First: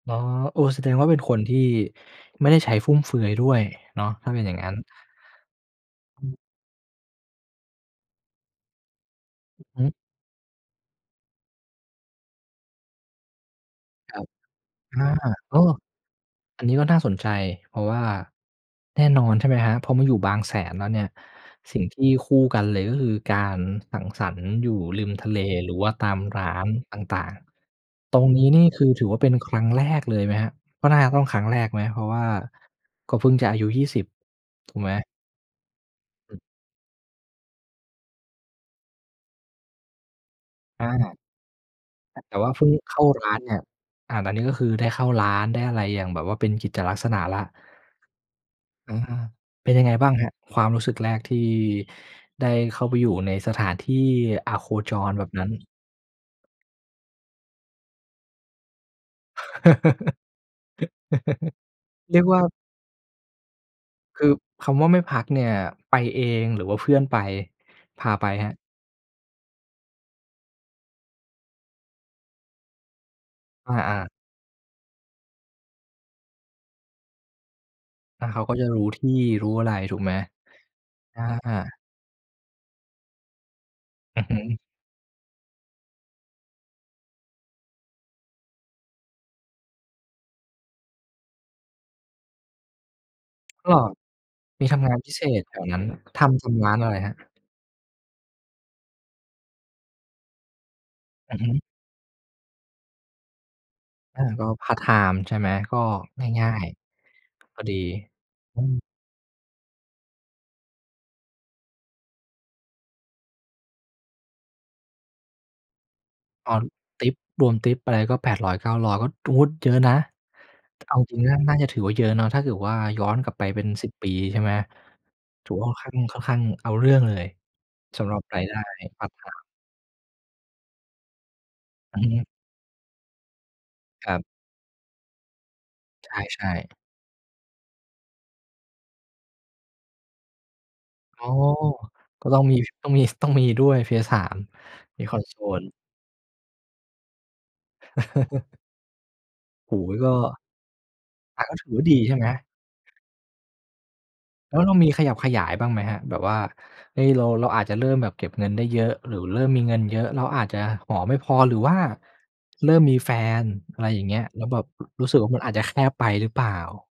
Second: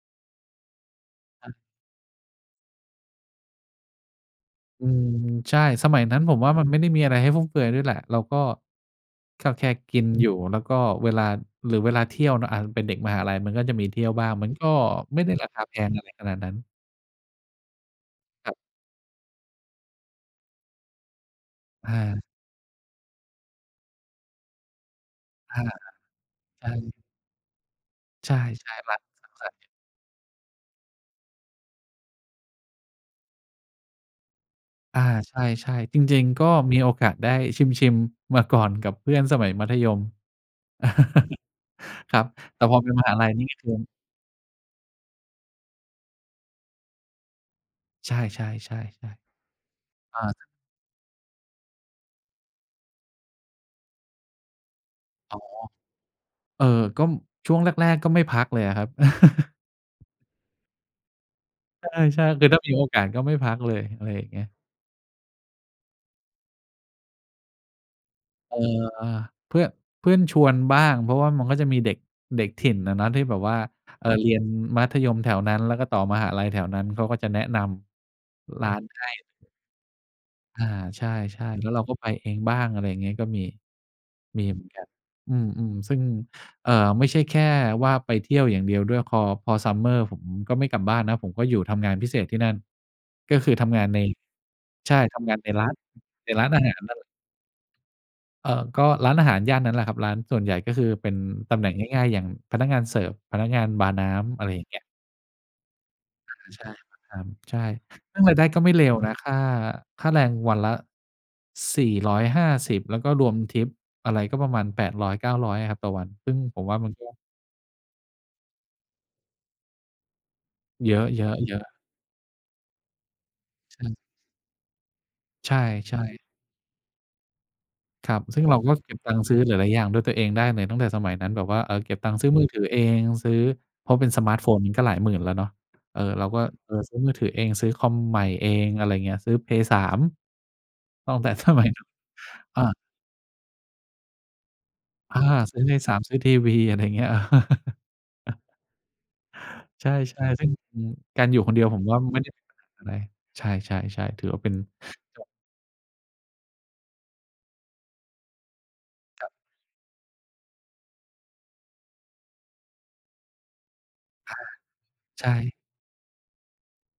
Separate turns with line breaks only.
อ๋อ เออ แสดงว่าเป็นคนท
อะ
ี่ไม่ได้ใช้ฟุ่มเฟือยด้วยเนาะ ถ้าเป็นอย่างงั้น
อืม ใช่ สมัยนั้
อ
น
ื
ผ
ม
มว่ามันไม่ได้มีอะไรให้ฟุ่มเฟือยด้วยแหละ เราก็ ก็
อ
แค
ือ
่
ฮึ
กินอยู่ แล้วก็เวลา หรือเวลาเที่ยวเนาะ อา เป็นเด็กมหาลัยมันก็จะมีเที่ยว
ครั
บ
บ
้าง มันก็
อ
ไม่ได้
า
รา
ก
คา
็
แพงอะไรขนาดนั้น
อันนี้ก็น่าสนใจ เพราะว่า
ครับ
แน่นอน ใช่ไหมครับ พอมาอยู่บางแสนแล้วเนี่ย สิ่ง
อ
ที่
า
คู่กันเลย ก็คือการสังสรรค์อยู่ริมทะเล
อา
หรือว่าตามร้า
ใช
น
่
ต่าง ๆ ตร
ใ
ง
ช
นี้นี่
่
คื
ๆ
อ
บาง
ถื
ค
อว่า
น
เป็น
ขนา
ค
ด
รั
นี
้
้
งแรกเลยไหมครับ? ก็น่าจะต้องครั้งแรกไหม? เพราะว่าก็เพิ่งจะอายุ 20 ถูกไหม?
อา ใช่ ๆ จริง ๆ ก็มีโอกาสได้ชิม ๆ มาก่อน กับเพื่อนสมัยมัธยม
อา อะ
ครับ
แต่ว่า
แต
ฟ
่
ึ่ง
พอเป็
เ
น
ข้
ม
า
หา
ร
ลั
้
ย
าน
นี่
เนี่ย
คือ
อ่า แล้วนี่ก็คือได้เข้าร้าน ได้อะไรอย่างแบบว่าเป็นกิจลักษณะแล้ว
ใช่ ๆ
อือ
ๆ
ๆ เป็นยังไงบ้าง
ๆ อ
ครับ
า
ความรู้สึกแรกที่ได้เข้าไปอยู่ในสถานที่อโคจรแบบ
อ๋อ
นั้น?
เอ่อ ก็ช่วงแรก ๆ ก็ไม่พักเลยอะครับ ใ
เรี
ช
ย
่
กว่
ๆ
า
คือถ้ามีโอกาสก็ไม่พักเลย อะไร
ค
อย่
ื
าง
อ
เงี้ย
คำว่าไม่พักเนี่ย ไปเองหรือว่าเพื่อนไป พาไปครับ?
เอ่อ เพื่อน เพื่อนชวนบ้าง เพราะว่ามันก็จะมีเด็ก เด็กถิ่นอะเนาะ ที่แบบว่า
อา ๆ
เอ่อ เรียนมัธยมแถวนั้น แล้วก็ต่อมหาลัยแถวนั้น เขาก็จะแนะน
แล้วเขาก็
ำ
จ
ร
ะ
้า
ร
น
ู้ท
ให
ี
้
่ รู้อะไรถูกไหม?
อา ใช
อ
่
า
ๆ แล้ว
ๆ
เราก็ไปเองบ้าง อะไรอย่างเงี้ย ก็มี
อือฮ
มี
ึ
เหมือนกัน อืม ๆ ซึ่ง เอ่อ ไม่ใช่แค่ว่าไปเที่ยวอย่างเดียวด้วย คอ พอ summer ผมก็ไม่กลับบ้านนะ ผมก็อยู่ทำงานพิเศษที่นั่น ก็คือท
อ้อ
ำงานใน
มีทำง
ใช
า
่
นพิ
ท
เศ
ำงาน
ษ
ใน
แถ
ร้
ว
าน
นั้น ท
ในร
ำ
้
ท
านอา
ำร้
ห
า
า
น
ร
อะ
นั
ไ
่
ร
นแหละ
ครับ?
เอ่อ ก็ร้านอาหารย่านนั้นแหละครับ ร้านส่วนใหญ่ก็คือเป็น
อือฮ
ตำ
ึ
แหน่งง่าย ๆ อย่าง พนักงานเสิร์ฟ พนักงานบาร์น้
อา
ำ อ
ก
ะ
็
ไรอย่า
พ
งเ
าร
ง
์ต
ี้ย
ไทม์ใช่ไหม? ก็ง่าย
อา ใ
ๆ พ
ช
อ
่
ดี
พาร์ตไทม์ ใช่ ซึ่งรายได้
อ
ก
ื
็ไม่
ม
เลวนะ ค่า ค่าแรงวันละ 450 แล้วก็รวมทิปอะไร ก็ประมาณ 800-900 อะครับ ต่อวัน ซึ่ง
อ๋อ
ผมว่ามัน
ท
ก็
ิป รวมทิปอะไรก็ 800-900 ก็ ด เยอะนะ เ
เย
อา
อ
จริง ๆ น่า น่าจ
ะ
ะ
ๆ ๆ
ถือว่าเยอะเนาะ ถ้าเกิดว่าย้อนกลับไปเป็น
ใช
สิ
่
บ ปี ใช่ไหม? ถ
ใ
ื
ช
อ
่
ว่าค่อนข้าง ค่อ
ๆ
นข้างเอาเรื่องเลยส
ค
ำหร
รั
ับ
บ
ร
ซึ
า
่
ย
ง
ไ
เ
ด
ร
้
าก็เก็บ
พาร
ต
์ต
ัง
ไท
ค์ซื้อ
ม์
หลาย ๆ อย่างด้วยตัวเองได้เลย ตั้งแต่สมัยนั้น แบบว่า เออ เก็
อ
บ
ือ
ตัง
ฮ
ค์
ึ
ซื้อมือถือเอง ซื้อ เพราะเป
ค
็
ร
น
ั
ส
บ
มาร์ตโฟนมันก็หลายหมื่นแล้วเนาะ เออ
ใ
เราก็
ช่
เอ
ๆ
อ ซื้อมือถือเอง ซื้อคอมใหม่เอง อะไรอย่างเงี้ย ซื้อ Play3 ตั้ง
อ๋
แต
อ
่ สมัย นู้น
ก็ต้องมี
อา
ต้องมี ส ต้องมีด้วย Play3 มี
อา ซื้อ
console
Play3 ซื้อทีวี อะไรอย่างเงี้ย
โอ้
ใช
โฮ
่
ก็
ๆ ซึ่ง อืม การอย
แ
ู
ต
่
่
ค
ก
น
็
เดี
ถ
ย
ื
ว
อ
ผ
ว่
ม
าด
ว่า
ีใช่
ไม่
ไห
ไ
ม?
ด้เป็นปัญหาอะไร ใช่ ๆ ๆ ถือว่าเป็
แ
น
ล้วเรามีขยับขยายบ้างไหมครับ? แบบว่า เอ๊ เรา เราอาจจะเริ่มแบบเก็บเงินได้เยอะ หรือ
ครับ
เริ่มมีเงินเยอะ เราอาจจะหอไม่พอ หรือว่าเริ่มมีแฟน อะไรอย่างเงี้ย
อา
แล้วแบบ ร รู้สึก
ใช
ว่ามันอาจ
่
จะแคบไปหรือเปล่า?